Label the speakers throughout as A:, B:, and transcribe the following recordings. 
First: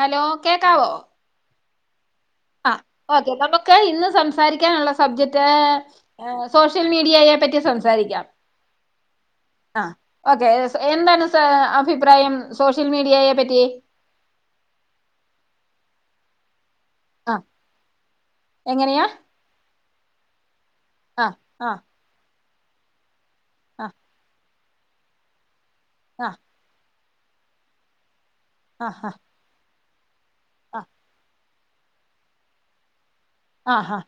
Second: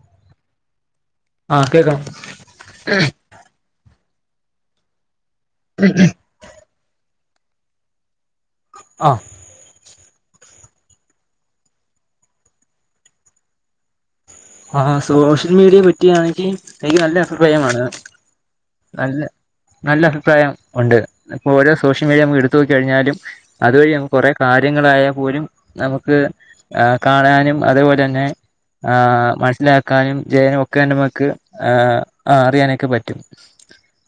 A: Hello കേക്കാവോ
B: ആ കേക്കാം
A: ആ ഓക്കെ നമക്ക് ഇന്ന് സംസാരിക്കാനുള്ള സബ്ജക്ട് ഏഹ് സോഷ്യൽ മീഡിയയെ പറ്റി സംസാരിക്കാം
B: ആഹ്
A: ആ ഓക്കെ എന്താണ് സാർ അഭിപ്രായം സോഷ്യൽ മീഡിയയെ പറ്റി
B: ആ സോഷ്യൽ മീഡിയെ പറ്റിയാണെങ്കി എനിക്ക് നല്ല
A: ആ
B: അഭിഫ്രായമാണ്
A: എങ്ങനെയാ
B: നല്ല നല്ല അഭിപ്രായം ഉണ്ട്
A: ആ
B: ഇപ്പോ
A: ആ
B: ഓരോ സോഷ്യൽ മീഡിയ നമ്മുക്ക് എടുത്ത് നോക്കി കഴിഞ്ഞാലും
A: ആ ആ
B: അതുവഴി നമക്ക് കൊറെ കാര്യങ്ങളായാ പോലും നമക്ക്
A: ആ
B: കാണാനും അതുപോലെന്നെ ആ മനസ്സിലാ ക്കാനും ജയനും ഒക്കെ നമുക്ക് ആ അറിയാനൊക്കെ പറ്റും
A: ആഹാ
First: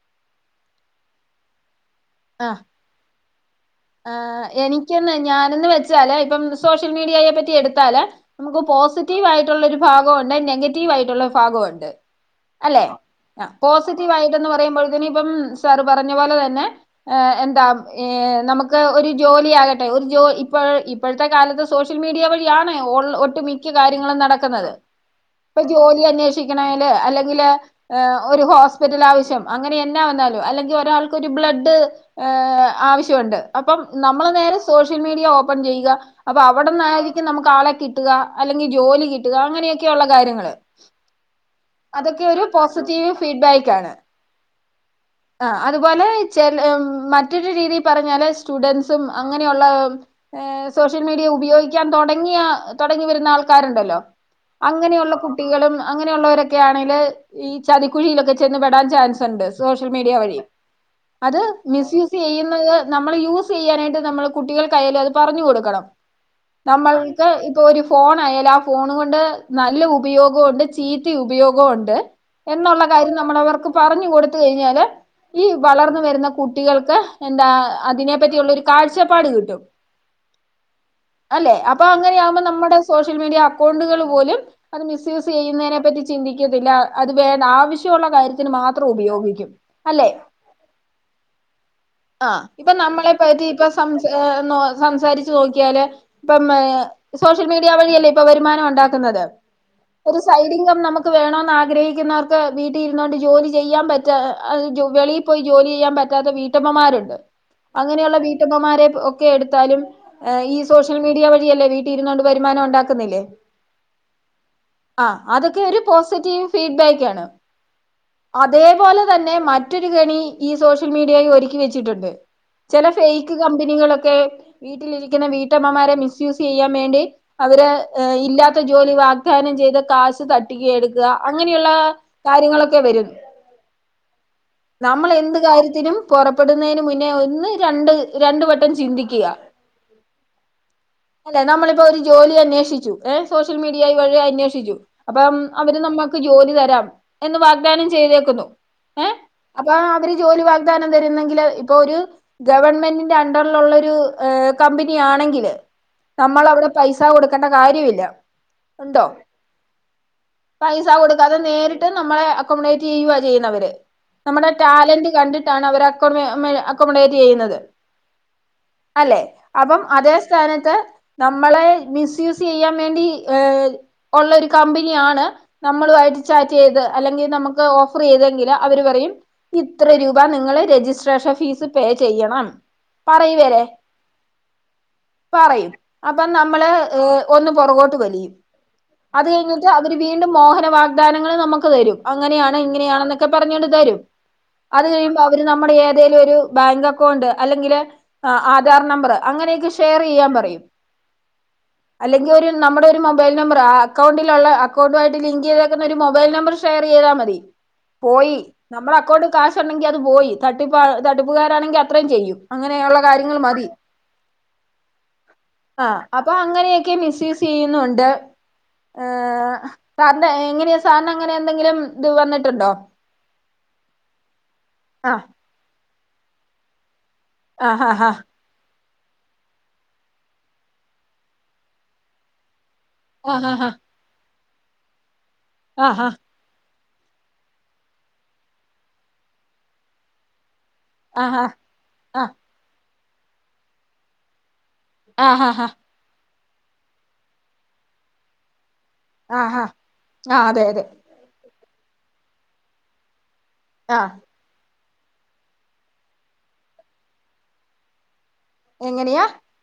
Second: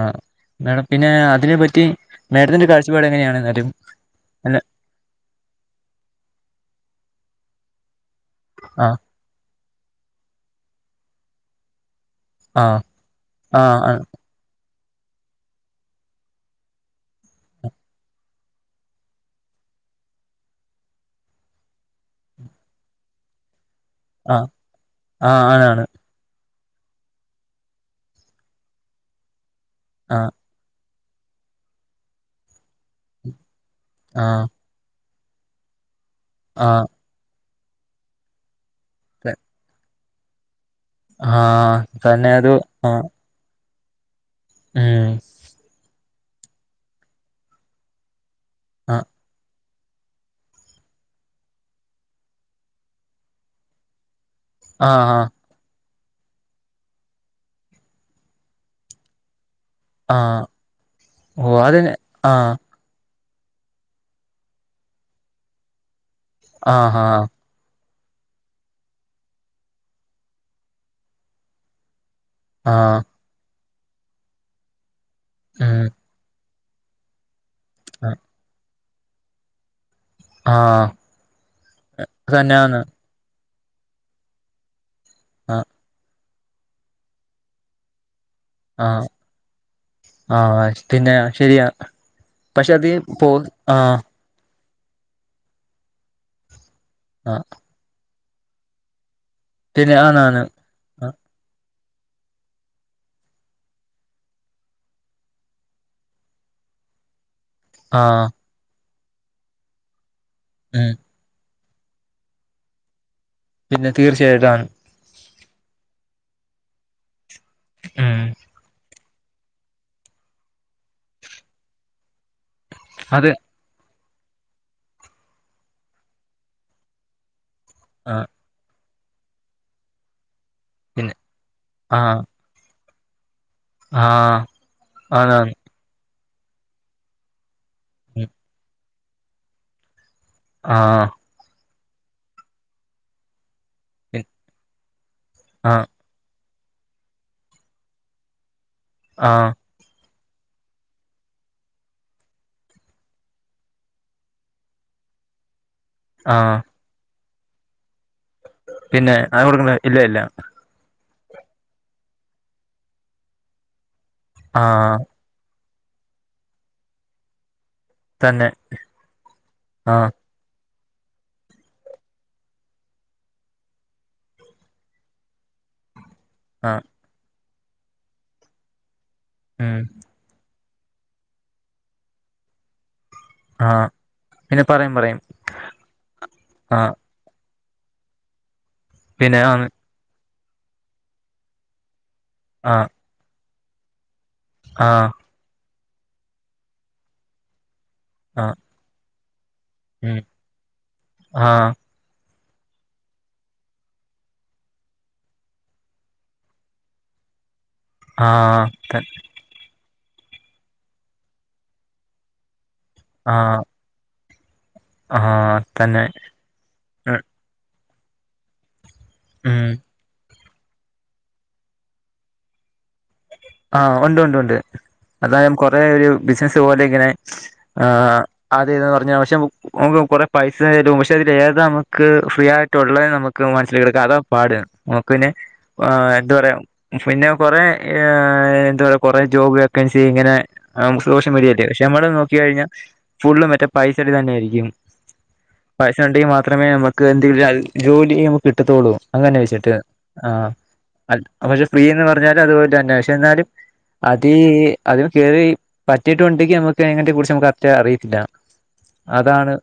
B: ആ മേഡം പിന്നെ അതിനെപ്പറ്റി
A: ആ
B: മേഡത്തിന്റെ ഒരു കാഴ്ചപ്പാട് എങ്ങനെയാണ് എന്നാലും
A: ആ
B: അല്ല
A: എനിക്കന്ന് ഞാനന്ന് വെച്ചാല് ഇപ്പം സോഷ്യൽ മീഡിയയെ പറ്റി എടുത്താല് നമുക്ക്
B: ആഹ്
A: പോസിറ്റീവ് ആയിട്ടുള്ള ഒരു ഭാഗൊണ്ട് നെഗറ്റീവ് ആയിട്ടുള്ള ഭാഗൊണ്ട്
B: ആഹ്
A: അല്ലെ ആ
B: ആഹ് ആണ്
A: പോസിറ്റീവ് ആയി ന്ന് പറയുമ്പൾക്ക്‌ന് ഇപ്പം സാറ് പറഞ്ഞ പോലെ തന്നെ ഏ എന്താ ഏ നമുക്ക് ക്കെ ഒരു ജോലിയാകട്ടെ ഒരു ജോ ഇപ്പൾ ഇപ്പഴത്തെ കാലത്ത് സോഷ്യൽ മീഡിയ വഴിയാണ് ഓൾ ഒട്ട് മിക് ക്ക കാര്യങ്ങളും
B: ആഹ്
A: നടക്കുന്നത്
B: ആഹ്
A: പ്പ
B: ആണാണ്
A: ജോലി അന്നേഷ് ക്കണേല് അല്ലെങ്കിൽ ഒരു ഹോസ്പിറ്റൽ ആവശ്യം അങ്ങനെ എന്നാ
B: ആഹ്
A: വന്നാലും അല്ലെങ്കിൽ ഒരാൾക്ക് ഒരു ബ്ലഡ് ആവശ്യമുണ്ട് അപ്പം നമ്മൾ
B: ആഹ്
A: നേരെ സോഷ്യൽ മീഡിയ ഓപ്പൺ ചെയ്യുക അപ്പൊ
B: ആഹ്
A: അവിടന്നായിരിക്കും നമുക്ക് ആളെ കിട്ടുക അല്ലെങ്കി ജോലി കിട്ടുക അങ്ങനെയൊക്കെയള്ള കാര്യങ്ങള് അതൊക്കെ ഒരു പോസിറ്റീവ് ഫീഡ് ബേക്കാണ് അ അത് പോലേയ് ചെ മറ്റൊരു രീതിയി പറഞ്ഞാല് സ്റ്റുഡന്റ്സും അങ്ങനെയുള്ള ഏ സോഷ്യൽ മീഡിയ ഉപയോഗിക്കാൻ തുടങ്ങിയ തുടങ്ങി വരുന്ന ആൾക്കാരുണ്ടല്ലോ അങ്ങനെയുള്ള കുപ് കുട്ടികളും അങ്ങനെയുള്ളവരൊക്കെ ആണെല് ഈ ചതിക്കുഴിയിലൊക്കെ ചെന്ന് പെടാൻ ചാൻസുണ്ട് സോഷ്യൽ മീഡിയ വഴി അത് മി സ്യൂസ്ചെയ്യുന്നത് നമ്മള് യൂസ് ചെയ്യാനായിട്ട് നമ്മ കുട്ടികൾ കയ്യിൽ അത് പറഞ്ഞു കൊടുക്കണം നമ്മൾ ഇത് ഇപ്പൊ ഒരു ഫോണ ആയാലും ആഹ് ഫോണ് കൊണ്ട് നല്ല ഉപയോഗം ഉണ്ട് ചീത്തി ഉപയോഗവും ഉണ്ട് എന്നുള്ള കാര്യം നമ്മള് അവർക്ക് പറഞ്ഞു കൊടുത്ത കഴിഞ്ഞാല് ഈ വളർന്ന വരുന്ന കുട്ടികൾക്ക് എന്താ അതിനെ പറ്റിയുള്ള ഒരു കാഴ്ചപ്പാട് കിട്ടും അല്ലെ അപ്പ അങ്ങനെയാമ്പോ നമ്മടെ സോഷ്യ സോഷ്യൽ മീഡിയ അക്കൗണ്ടുകൾ പോലും അത് മിസ്സ്യൂസ് ചെയ്യുന്നതിനെ പറ്റി ചിന്തിക്കത്തില്ല അത് വേ ആവശ്യമുള്ള കാര്യത്തി ന് മാത്രം ഉപയോഗിക്കും അല്ലെ
B: ആ പിന്നെ ശരിയാ
A: ആഹ്
B: പക്ഷെ
A: ഇപ്പൊ
B: അത്
A: നമ്മളെ പ്പ
B: പോ ആ
A: റ്റിസംസാരിച്ചച്ച് നോക്കിയാല് ഇപ്പം
B: ആ
A: സോഷ്യൽ മീഡി യ വഴിയല്ലേ ഇപ്പം വരുമാനം ഉണ്ടാക്കുന്നത്
B: പിന്നെ
A: ഒരു സൈ
B: ആണാണ്
A: ഡിംഗം നമു ക്ക് വേണഗ്രഹിക്കുന്നവർക്ക് വീട്ടിൽരുന്നുക കൊണ്ട് ജോലി ചെയ്യാൻ പറ്റാ വെളിയിൽ പോയി ജോലി ചെയ്യാൻ പറ്റാത്ത വീ ട്ടമ്മമാരുണ്ട്
B: ആ
A: അങ്ങനെയുള്ള വീട്ടമ്മമാരെ ഒക്കെ എടുത്താലും ഈ
B: ഉം
A: സോഷ്യൽ മീഡിയ വഴിയല്ലേ വീ ട്ടിലിരുന്നണ്ട് വരുമാനം ഉണ്ടാക്കുന്നില്ലേ
B: പിന്നെ തീർച്ചയായിട്ടാണ്
A: ആഹ് അതൊക്കെ ഒരു പോസിറ്റീവ് ഫീഡ്ബാക്ക് ആണ്
B: ഉം
A: അതേപോലെ തന്നെ മ മറ്റൊരു കെണി ഈ സോഷ്യൽ മീഡിയായി ഒരുക്കി വെച്ചിട്ടുണ്ട് ചില
B: അത്
A: ഫേക്ക് കമ്പനികളൊക്കെ വീട്ടിലിരിക്കുന്ന വീട്ടമ്മമാരെ മിസ് യൂസ്സ് ചെയ്യാൻ വേണ്ടി അവരെ
B: ആ
A: ഇല്ലാത്ത ജോലി വാഗ് ദാനം ചെയ്ത് കാശ് ത പട്ടിക എടുക്കുക
B: പിന്നെ
A: അങ്ങനെയുള്ള
B: ആ
A: കാര്യങ്ങളൊക്കെ വരും
B: ആ
A: നമ്മൾ എന്ത്
B: ആണാണ്
A: കാര്യത്തിനും പൊറപ്പെടുന്നതിന് മുന്നേ ഒന്ന് രണ്ട് രണ്ട് വട്ടം ചിന്തിക്കുക
B: ആഹ്
A: അല്ല നമ്മളിപ്പോ ഒരു ജോലി അന്വേഷിച്ചു ഏ സോഷ്യൽ മീഡിയ വഴി അന്വേഷിച്ചു അപ്പം
B: ആ
A: അവര് നമ്മ ക്ക് ജോലി തരാം എന്ന് വാ ഗ് ദാനം ചെയ്തേക്കുന്നു ഏ
B: ആഹ്
A: അപ്പൊ അവര് ജോലി വാഗ് ദാനം തരുന്നെങ്കില് ഇപ്പൊ ഒരു ഗവൺമെന്റിന്റെ അണ്ടറിലുള്ളരു കമ്പനിയ ആണെങ്കിൽ
B: ആ
A: നമ്മൾവിടെ പൈസ കൊടുക്കേണ്ട കാര്യമില്ല ഉണ്ടോ
B: പിന്നെ അങ്ങനെ കൊടുക്കേ ഇല്ല ഇല്ല
A: പൈസ കൊടുക്കുക്കാതെ നേരിട്ട് നമ്മളെ അക്കോമഡേറ്റ് ചെയ്യുക ചെയ്യുന്നവര് നമ്മുടെ
B: ആ
A: ടാലന്റ് കണ്ടിട്ടാണ് അവർ അക്കോമ അക്കോമഡേറ്റ് ചെയ്യുന്നത്
B: തന്നെ
A: അല്ലേ അപ്പം
B: ആ
A: അതേ സ്ഥാനത്ത് നമ്മളെ മിസ്യൂസെയ്യാൻ വേണ്ടി ഏ ഒള്ളൊരു കമ്പെനിയാണ് നമ്മളുവായിട്ട്
B: ആ
A: ചാറ്റെയ്ത് അല്ലെങ്കി നമ്ക്ക് ഓഫെറെയ്തെങ്കിൽ അവർ പറയും
B: ഉം
A: ഇത്ര രൂ വാ നിങ്ങൾ രെജിസ്ട്രേഷൻ ഫീസ് പേ ചെയ്യണം പറയും ല്ലെ
B: ആഹ് പിന്നെ പറയും
A: പറയും അപ്പൊ നമ്മൾ
B: ആഹ്
A: ഒന്ന് പൊറകോട്ട് വലിയും അത്
B: പിന്നെ ആന്ന്
A: കഴ്ഞ്ഞിട്ട് അവര് വീണ്ടും മോഹന വാഗ്ദാനങ്ങൾ നമുക്ക് തരും അങ്ങനെയാണ്
B: ആഹ്
A: ഇങ്ങനെയണെന്നൊക്കെ പറഞ്ഞോണ്ട് തരും അത്
B: ആഹ്
A: കഴിയുമ്പോ അവര് നമ്മുടെ ഏതെലൊരു ബാങ്കക്കൗണ്ട് അല്ലെങ്കിൽ
B: ആഹ്
A: ആധാർ നമ്പർ അങ്ങനെയൊക്കെ ഇഷ്
B: ഉം
A: ഷെയറെയ്യാൻ പറയും
B: ആഹ്
A: അല്ലെങ്കി ഒരു നമ്മുടൊരു മൊബൈൽ നമ്പർ ആ അക്കൗണ്ടിലുള്ള അക്കൗണ്ടായിട്ട് ലിങ്കെയ്തേക്കുന്ന ഒരു മൊബൈൽ നമ്പർ ഷെയറെയ്താ മതി പോയി
B: ആഹ് ത
A: നമ്മളക്കൗണ്ട് കാശ് ശ്ട്ടെണ്ടെങ്ക്യത് പോയി തട്ടിപ്പ് തട്ടിപ്പുകാരാണെങ്കി അത്രെയും ചെയ്യും അങ്ങനെയുള്ള കാര്യങ്ങൾ
B: ആഹ്
A: മതി
B: ആഹ്
A: ആഹ്
B: തന്നെ
A: അപ്പൊ അങ്ങനെയൊക്കെ
B: ഉം
A: മിസ്യൂസെയ്യുന്നുണ്ട് ഏഹ്
B: ഉം
A: സാറ്ന് എങ്ങനെയാ സാർനങ്ങനെയെന്തെങ്കിലും ത് വന്നിട്ടുണ്ടോ
B: ആഹ് ഉണ്ടുണ്ടുണ്ട്
A: ആ
B: അതായം കൊറേ ഒരു ബിസിനസ്സ് പോലെ ഇങ്ങനെ
A: ആ ഹാ ഹാ
B: ആഹ് അതെ ന്ന് പർഞ്ഞാ പക്ഷെ ഓൻക്ക് കൊറെ പൈസ തരും. പക്ഷെ അതിൽ ഏതാ നമ്ക്ക് ഫ്രീയായ് ട്ടുള്ളേ
A: ആ
B: നമുക്ക്
A: ഹാ ഹാ
B: മന്സ്സ്ലേക്ക്ട്ക്കാം അതാ പാട്. നമുക്ക് പിന്നെ
A: ആ ഹാ
B: ഏഹ് എന്ത് പറയാ പിന്നെ കൊറെ ഏഹ് എന്താ പറ്യാ കൊറെ ജോബ് വേക്കൻസീ ഇങ്ങനെ
A: ആ
B: [unintelligible]
A: ഹാ
B: വഴിയല്ലേ ഞമ്മൾ
A: ആ
B: നോക്കി കഴിഞ്ഞാ ഫുള്ള് മറ്റേ പൈസേടെ ഇതന്നെയായിരിക്ക്യും.
A: ആഹാഹാ
B: പൈസ ഉണ്ടെങ്കി മാത്രെമേ നമക്ക് എന്തെയ്യൂലാ അത് ജോലി നമുക്ക് കിട്ടത്തൊള്ളൂ. അങ്ങനെ
A: ആ ഹാ
B: വെച്ചിട്ട്
A: ആ
B: ആഹ്
A: അതെ അതെ
B: അത് പക്ഷെ ഫ്രീ ന്ന് പറ്ഞ്ഞാലും അത്പോലെന്നെ പക്ഷെ എന്നാലും
A: ആ
B: അതീ അതിന് കേറി പറ്റിയിട്ടുണ്ടെങ്കി നമുക്കയ്നപ്പറ്റി കുറ്ച്ച് നമക്ക് കറ്ക്ടാ അറിയത്തില്ല.
A: എങ്ങനെയാ
B: അതാണ്,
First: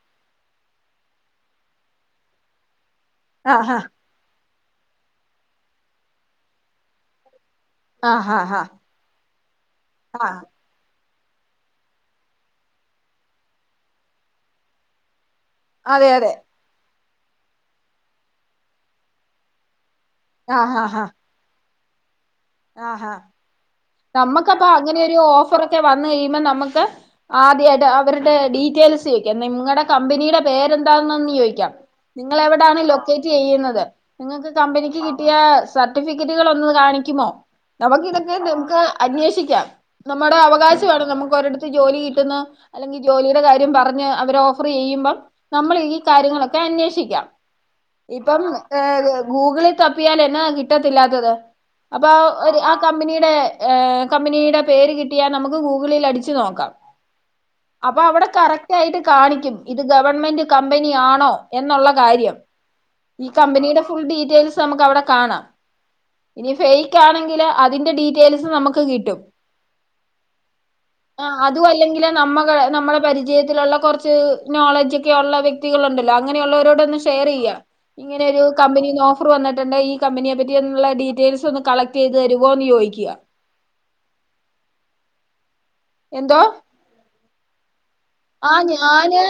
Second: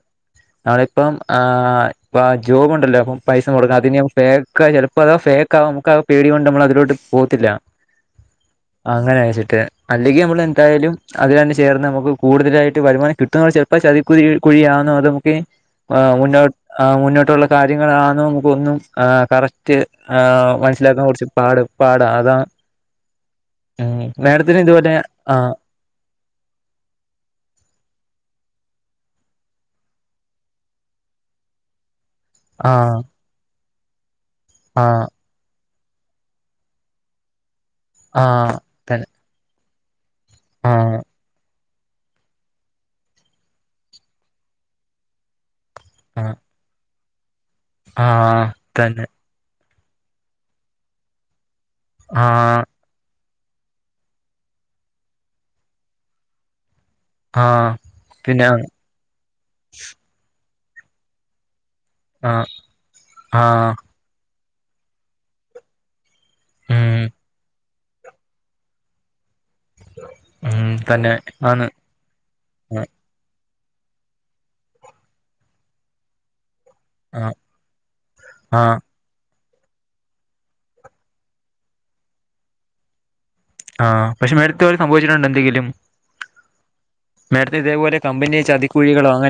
B: നമ്മളിപ്പം ആഹ് ഇപ്പാ ജോബുണ്ടല്ലോ അപ്പം
A: ആ ഹാ
B: പൈസമൊട്ക്കാ അതിന് ഫേക്കാ ചെൽപതാ ഫേക്കാവാം, നമുക്കാ പേടികൊണ്ടമ്മളതിലോട്ട് പോവത്തില്ലാ.
A: ആഹാഹാ
B: അങ്ങനയച്ചിട്ട് അല്ലെങ്ക്യമ്മളെ ന്തായാലും അതിലാണ്ട് ചേർന്ന് നമുക്ക് കൂടുതലായിട്ട് വരുമാനം കിട്ടുന്ന ചെൽപ്പ ചതിക്കുഴി കുഴിയാന്നോ അത് നമുക്കീ
A: അതെ
B: ആഹ്
A: അതെ
B: മുന്നോ ആഹ് മുന്നോട്ടുള്ള കാര്യങ്ങളാണൊ നമുക്കൊന്നും ഏഹ് കറക് റ്റ് ഏഹ്
A: ആ ഹാ ഹാ
B: മനസിലാക്കാൻ കൊറ്ച്ച് പാട്, പാട് അതാ
A: ആഹാ.
B: ഉം മേഡത്തിന്
A: നമ്മക്കപ്പൊ
B: ഇതുപോലെ
A: അങ്ങനെയൊരു
B: ആ
A: ഓഫറൊക്കെ വന്ന് കഴിയുമ്പം നമ്മക്ക് ആദ്യായ്ട്ട് അവരുടെ ഡീറ്റൈൽസ് ചോയ്ക്കാം നിങ്ങടെ കമ്പനിയുടെ പേരെന്താന്നൊന്ന് ചോയ്ക്കാം
B: ആ
A: നിങ്ങളെവിടാണ് ലൊക്കേറ്റെയ്യുന്നത് നിങ്ങൾക്ക്
B: ആ
A: കമ്പനിക്ക് കി ട്ടിയാ സർട്ടിഫിക്കറ്റുകളൊന്ന് കാണിക്കുമോ
B: ആ
A: നമുക്കിതൊക്കെ നമുക്ക്
B: തന്നെ
A: അന്വേഷിക്കാം നമ്മടെ
B: ആ
A: അവകാശമാണ് നമുക്കൊരട് ത്ത് ജോലി കിട്ടുന്ന് അല്ലെങ്കി ജോലിയുടെ കാര്യം പറഞ്ഞ് അവര് ഓഫർ ചെയ്യുമ്പം നമ്മളീ
B: ആ
A: കാര്യങ്ങളൊക്കെ അന്വേഷിക്കാം
B: ആ
A: ഇപ്പം
B: തന്നെ
A: ഏഹ് ഗൂഗിളിൽ തപ്പിയാലെന്നതാ കിട്ടെത്തില്ലാത്തത് അപ്പം ആ കമ്പനിയുടെ ഏഹ് കമ്പനിയുടെ പേര് കിട്ടിയാ നമുക്ക് ഗൂഗിളിൽ അടിച്ചു നോക്കാം
B: ആ
A: അപ്പവിടെ
B: പിന്നെ
A: കറക്റ്റായിട്ട് കാണിക്കും ഇത് ഗവൺമെന്റ് കമ്പനി ആണോ എന്നുള്ള
B: ആ
A: കാര്യം ഈ
B: ആ
A: കമ്പനിയുടെ ഫുൾ ഡീറ്റൈൽസ് നമുക്കവിടെ കാണാം ഇനി ഫെയ്
B: ഉം
A: ക്കാണെങ്കിലോ അതിൻ്റെ ഡീറ്റൈൽസും നമുക്ക് കിട്ടും
B: ഉം തന്നെ
A: ആഹ്
B: ആന്ന്
A: അതുവല്ലെങ്കിൽ നമ്മകളെ നമ്മളെ പരിചയത്തിലുള്ള കൊറ്ച്ച് നോളജൊക്കെയുള്ള വ്യക്തികളുണ്ടല്ലോ അങ്ങനെയുള്ളവരോടൊന്ന്
B: ആ
A: ഷെയെറെയ്യാ ഇങ്ങനെ ഒരു
B: ആ
A: കമ്പനീന്ന് ഓഫർ വന്നിട്ടുണ്ട് ഈ കമ്പനിയെ പറ്റിയുള്ള ഡീറ്റൈൽസൊന്ന് കളെക്റ്റെയ്ത് തരുവോന്ന് ചോദിക്കാ
B: ആഹ് പക്ഷെ മേടുത്തൊരു സംഭവിച്ചിട്ടുണ്ടൊന്തെങ്കിലും
A: എന്തോ
B: മേഡത്തി ഇതേ പോലെ
A: ആഹ് ഞാന്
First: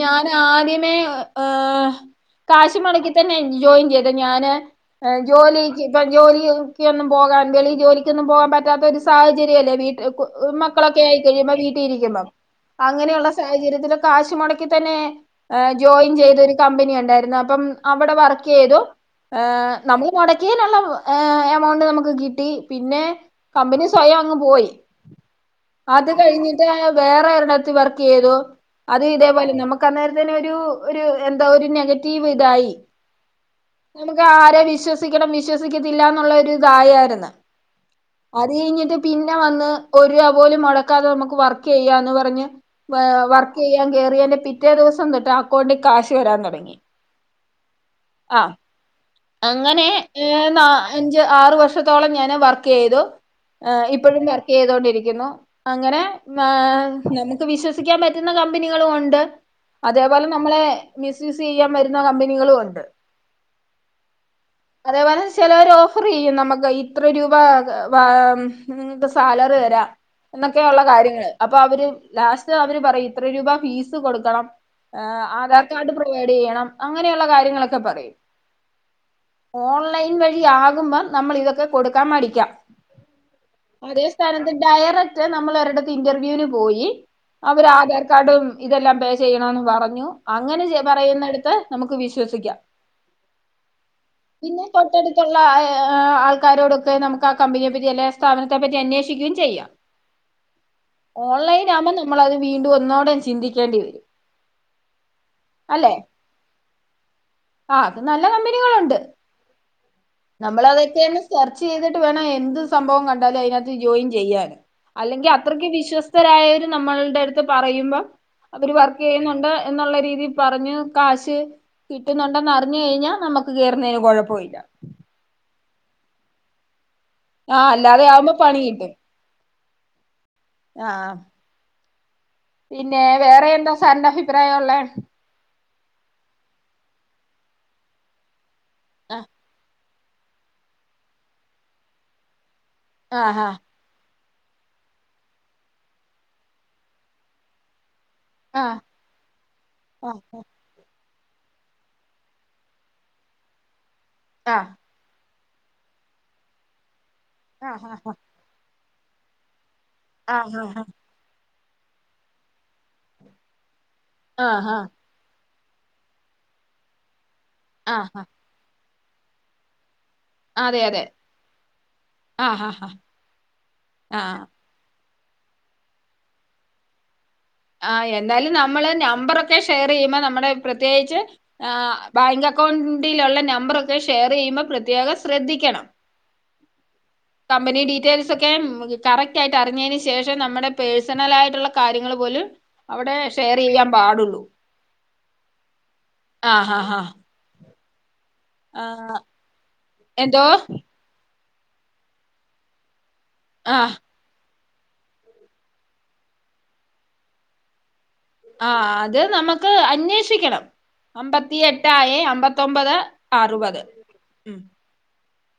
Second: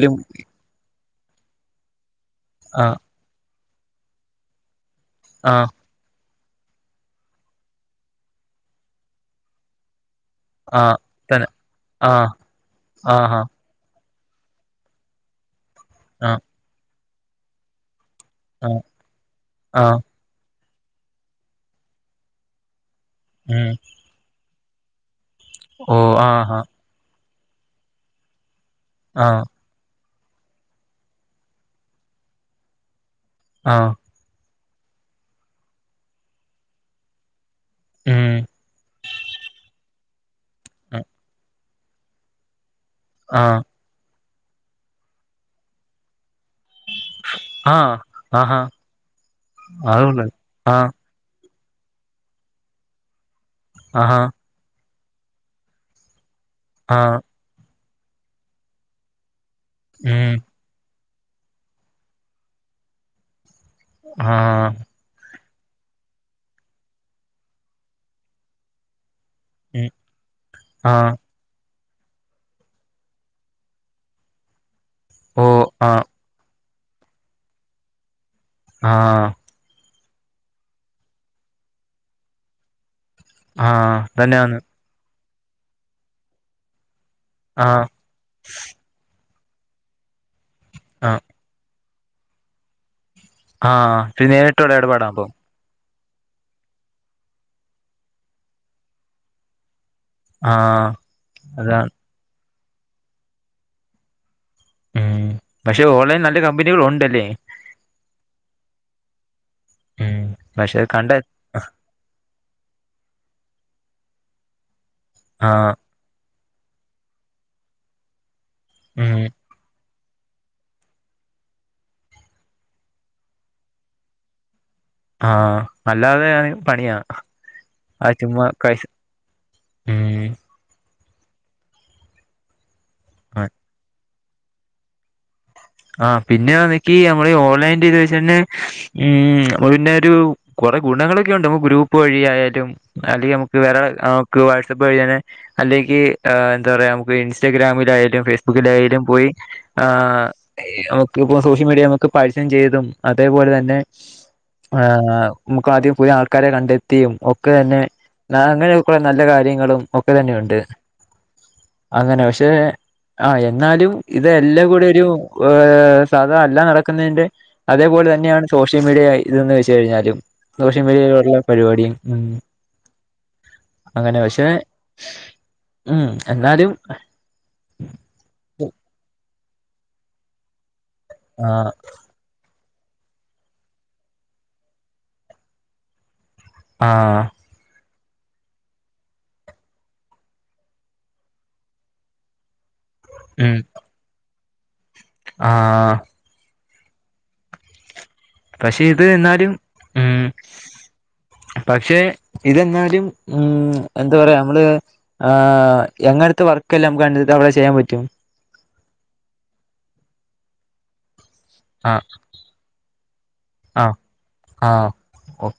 A: ഞാൻ ആദ്യമേ ഏഹ് കാശ്
B: ആഹ്
A: മുടക്കി തന്നെ ജോയിൻ ചെയ്ത ഞാന്
B: ആഹ്
A: ജോലിക്ക് ഇപ്പം ജോലിയ്ക്ക്യൊന്നും പോകാൻ വെളിയിൽ ജോലിക്കൊന്നും പോകാൻ പറ്റാത്ത ഒരു സാഹചര്യവല്ലേ വീട്ടിൽ കു
B: ആഹ്
A: മക്കളൊക്കെ ആയി
B: തന്നെ
A: കഴിയുമ്പം വീട്ടിലിരിക്കുമ്പം
B: ആഹ്
A: അങ്ങനെയുള്ള
B: ആഹാ
A: സാഹചര്യത്തിലും കാശ് മൊടക്കി തന്നെ ഏഹ് ജോയിൻ
B: ആഹ്
A: ചെയ്തൊരു കമ്പനി ഉണ്ടായിരുന്നു. അപ്പം അവിടെ വർ ക്കെയ്തു.
B: ആഹ് ആഹ്
A: ഏഹ്നമ്മൾ മുടക്കിയേനുള്ള എമൗണ്ട് നമുക്ക് കിട്ടി. പിന്നേ
B: ഉം
A: കമ്പനി സ്വയം അങ്ങ് പോയി
B: ഓ
A: അത്
B: ആഹാ
A: കഴിഞ്ഞിട്ട് വേറെ എരുടത്ത് വർക്ക് ക്ക് ചെയ്തു അത്
B: ആഹ്
A: ഇതേപോലെ നമ്മക്ക് അന്നേരത്തി ഒരു എന്താ ഒരു നെഗറ്റീവ് ഇതായി
B: ആഹ്
A: നമുക്ക് ആരെ വിശ്വസിക്കണം വിശ്വസിക്കത്തില്ലന്നുള്ള ഒരു ഇതായായിരുന്നു
B: ഉം
A: അത് കഴിഞ്ഞിട്ട് പിന്നെ വന്ന് ഒര് രൂപ പോലും മുടക്കാതെ നമുക്ക് വർക്ക് ചെയ്യാ എന്ന് പറഞ്ഞ് വർക്ക്
B: ആഹ്
A: ചെയ്യാൻ കേറിയേന്റെ പിറ്റേന്ന് പിറ്റേ ദിവസം തെട്ട് അക്കൗണ്ടിൽ കാശ് വരാൻ തുടങ്ങി
B: ആഹ്
A: ആഹ്
B: ആഹാ
A: അങ്ങനെ
B: അത് കൊള്ളാം
A: ഏഹ് നാല്
B: ആഹ്
A: അഞ്ചു ആറ് വർഷത്തോളം ഞാൻ വർക്ക് ചെയ്തു ഏ
B: ആഹാ
A: ഇപ്പോഴും ചെയ്തൊണ്ടിരിക്കുന്നു അങ്ങനെ ഏഹ്
B: ആഹ്
A: നമുക്ക് വിശ്വസിക്കാൻ പറ്റുന്ന കമ്പനികളും ഉണ്ട് അതേപോലെ
B: ഉം
A: നമ്മളെ മിസ്യൂസ് ചെയ്യാൻ വരുന്ന കമ്പനികളും ഉണ്ട്
B: ആഹ്
A: അതേപോലെ ചിലർ ഓഫർ ചെയ്യും നമുക്ക് ഇത്ര രൂപ നിങ്ങൾക് സാലറി ലറി തരാ
B: ഉം
A: എന്നൊക്കെയുള്ള
B: ആഹ്
A: കാര്യങ്ങള് അപ്പൊ അവര് ലാസ്റ്റ് അവര് പറയും ഇത്ര രൂപ ഫീസ് കൊടുക്കണം
B: ഓ
A: ആധാർ കാർഡ്
B: ആഹ്
A: പ്രവോയ്ഡ് ചെയ്യണം അങ്ങനെയുള്ള കാര്യങ്ങളൊക്കെ പറയും
B: ആഹ്
A: ഓൺലൈൻ വഴി ആകുമ്പോ നമ്മള് ഇതൊക്കെ കൊടുക്കാൻ മടിക്കാം
B: ആഹ്
A: അതേ സ്ഥാനത്
B: തന്നെയാന്ന്
A: ഡയറക് മറ്റേ നമ്മൾ ഒരിടത്തു ഇന്റർവ്യൂനു പോയി അവര്
B: ആഹ്
A: ആധാർ കാർഡും ഇതെല്ലാം പേ ചെയ്ത് ചെയ്യണം എന്ന് പറഞ്ഞു അങ്ങനെ. ചെ
B: ആഹ്
A: പറയുന്നടുത്ത് നമുക്ക് വിശ്വസിക്കാം
B: ആഹ് ഇത് നേരിട്ട് ഉള്ള എടപാടാകുബോ
A: ആഹ് ആൾക്കാരോടൊക്കെ നമ്മുക്ക് ആ കമ്പിയെ പറ്റി അല്ലെ സ്ഥാപനത്തെ പറ്റി അന്വേഷിക്കുകയും ചെയ്യാം
B: ആഹ്
A: ഓൺലൈൻ
B: അതാണ്
A: ആകുമ്പം നമ്മള് അത് വീണ്ടും ഒന്നോടെ ചിന്തിക്കേണ്ടി വരും
B: ഉം പക്ഷെ
A: അല്ലെ
B: ഓൺലൈൻ നല്ല കമ്പനികൾ ഉണ്ടല്ലേ
A: ആ അത് നല്ല കമ്പനികളുണ്ട്
B: ഉം
A: നമ്മള് അത്
B: പക്ഷെ
A: ഒക്കെ
B: കണ്ട
A: സെർച്ച്‌ ചെയ്തിട്ട് വേണം എന്ത് സംഭവം കണ്ടാലും അതിനകത്ത് ജോയിൻ ചെയ്യാൻ അല്ലെങ്കിൽ
B: ആഹ്
A: അത്രയ്ക്ക് വിശ്വാസി രായർ നമ്മളുടെ അടുത്ത് പറയുമ്പോം അവര് വർക്ക്
B: ഉം
A: ചെയ്യുന്നുണ്ട് എന്നുള്ള രീതിൽ പറഞ്ഞു കാശ് കിട്ടുന്നുണ്ടെന്ന് അറിഞ്ഞു കഴിഞ്ഞാൽ നമുക്ക് കേറുന്നതിന് കുഴപ്പമില്ല
B: ആഹ് അല്ലാതെ ആണേൽ പണിയാ
A: ആഹ് അല്ലാതെ
B: ആ
A: ആവുമ്പോ
B: ചുമ്മാ
A: പണി
B: കൈസ്
A: കിട്ടും
B: ഉം
A: ആഹ് പിന്നെ വേറെ എന്താ സാറിന്റെ അഭിപ്രായം ഉള്ളെ
B: ആഹ് പിന്നെ ആണെങ്കിൽ നമ്മള് ഓൺലൈൻത് വെച്ചന്നെ
A: ആഹ്
B: ഉം പിന്നെ ഒരു കുറെ ഗുണങ്ങളൊക്കെ ഉണ്ട് ഗ്രൂപ്പ് വഴി ആയാലും അല്ലെങ്കിൽ
A: ആഹ്
B: നമുക്ക് വേറെ വാട്സ്ആപ്പ് വഴി അല്ലെങ്കിൽ എന്താ പറയാ നമുക്ക് ഇൻസ്റ്റഗ്രാമിൽ ആയാലും ഫെയ്സ്ബു നമുക്ക്
A: ആഹ്
B: ധൈര്യം പോയി ആഹ് നമുക്ക് ഇപ്പം സോഷ്യൽ മീഡിയ നമുക്ക് പരസ്യം ചെയ്തും അതേപോലെ തന്നെ
A: ആഹ്
B: ആഹ് നമുക്ക് ആദ്യം പുതിയ ആൾക്കാരെ കണ്ടെത്തിയും ഒക്കെ തന്നെ അങ്ങനെയൊക്കുള്ള നല്ല കാര്യങ്ങളും ഒക്കെ
A: ആഹ്
B: തന്നെുണ്ട് അങ്ങനെ പക്ഷെ ആ എന്നാലും ഇത്
A: ആഹ്
B: എല്ലാം കൂടെ
A: ആഹ്
B: ഒരു സാധ എല്ല നടക്കുന്നതിന്റെ അതേപോലെ
A: ആഹ്
B: തന്നെയാണ് സോഷ്യൽ മീഡിയ ഇതന്ന് വെച്ച് കഴിഞ്ഞാലും
A: അതെ
B: സോഷ്യൽ
A: അതെ
B: മീഡിയയിൽ ഉള്ള പരിപാടികൾ ഉം
A: ആഹ് ആഹ്
B: അങ്ങനെ
A: ആഹ്
B: പക്ഷെ ഉം എന്നാലും
A: ആ എന്തായാലും നമ്മള് നമ്പറൊക്കെ ഷെയർ ചെയ്യുമ്പോ നമ്മുടെ പ്രത്യേകിച്ച് ആ
B: ആഹ്
A: ബാങ്ക് അക്കൗണ്ടിലുള്ള നമ്പറൊക്കെ ഷെയർ ചെയ്യുമ്പോൾ പ്രത്യേകം ശ്രദ്ധിക്കണം
B: ആ
A: കമ്പനി ഡീറ്റെയിൽസ് ഒക്കെ കറക്റ്റ് ആയിട്ട് അറിഞ്ഞതിന് ശേഷം നമ്മുടെ പേഴ്സണല ആയിട്ടുള്ള കാര്യങ്ങൾ പോലും അവിടെ ഷെയർ ചെയ്യാൻ പാടുള്ളൂ
B: ആഹ
A: ആഹാ ഹാ
B: പക്ഷെ ഇത് എന്നാലും ഉം
A: എന്തോ
B: പക്ഷെ ഇതെന്നാലും ഉം
A: ആഹ
B: എന്താ പറയാ നമ്മള്് എങ്ങനത്തെ വർക്ക്ല്ലാം നമുക്ക് കണ്ടിട്ട് അവിടെ ചെയ്യാൻ പറ്റും
A: ആ അത് നമുക്ക് അന്വേഷിക്കണം അമ്പത്തി
B: ആഹ്
A: എട്ടായി അമ്പത്തൊമ്പത് അറുപത്
B: ആഹ്
A: ഉം
B: ആഹ്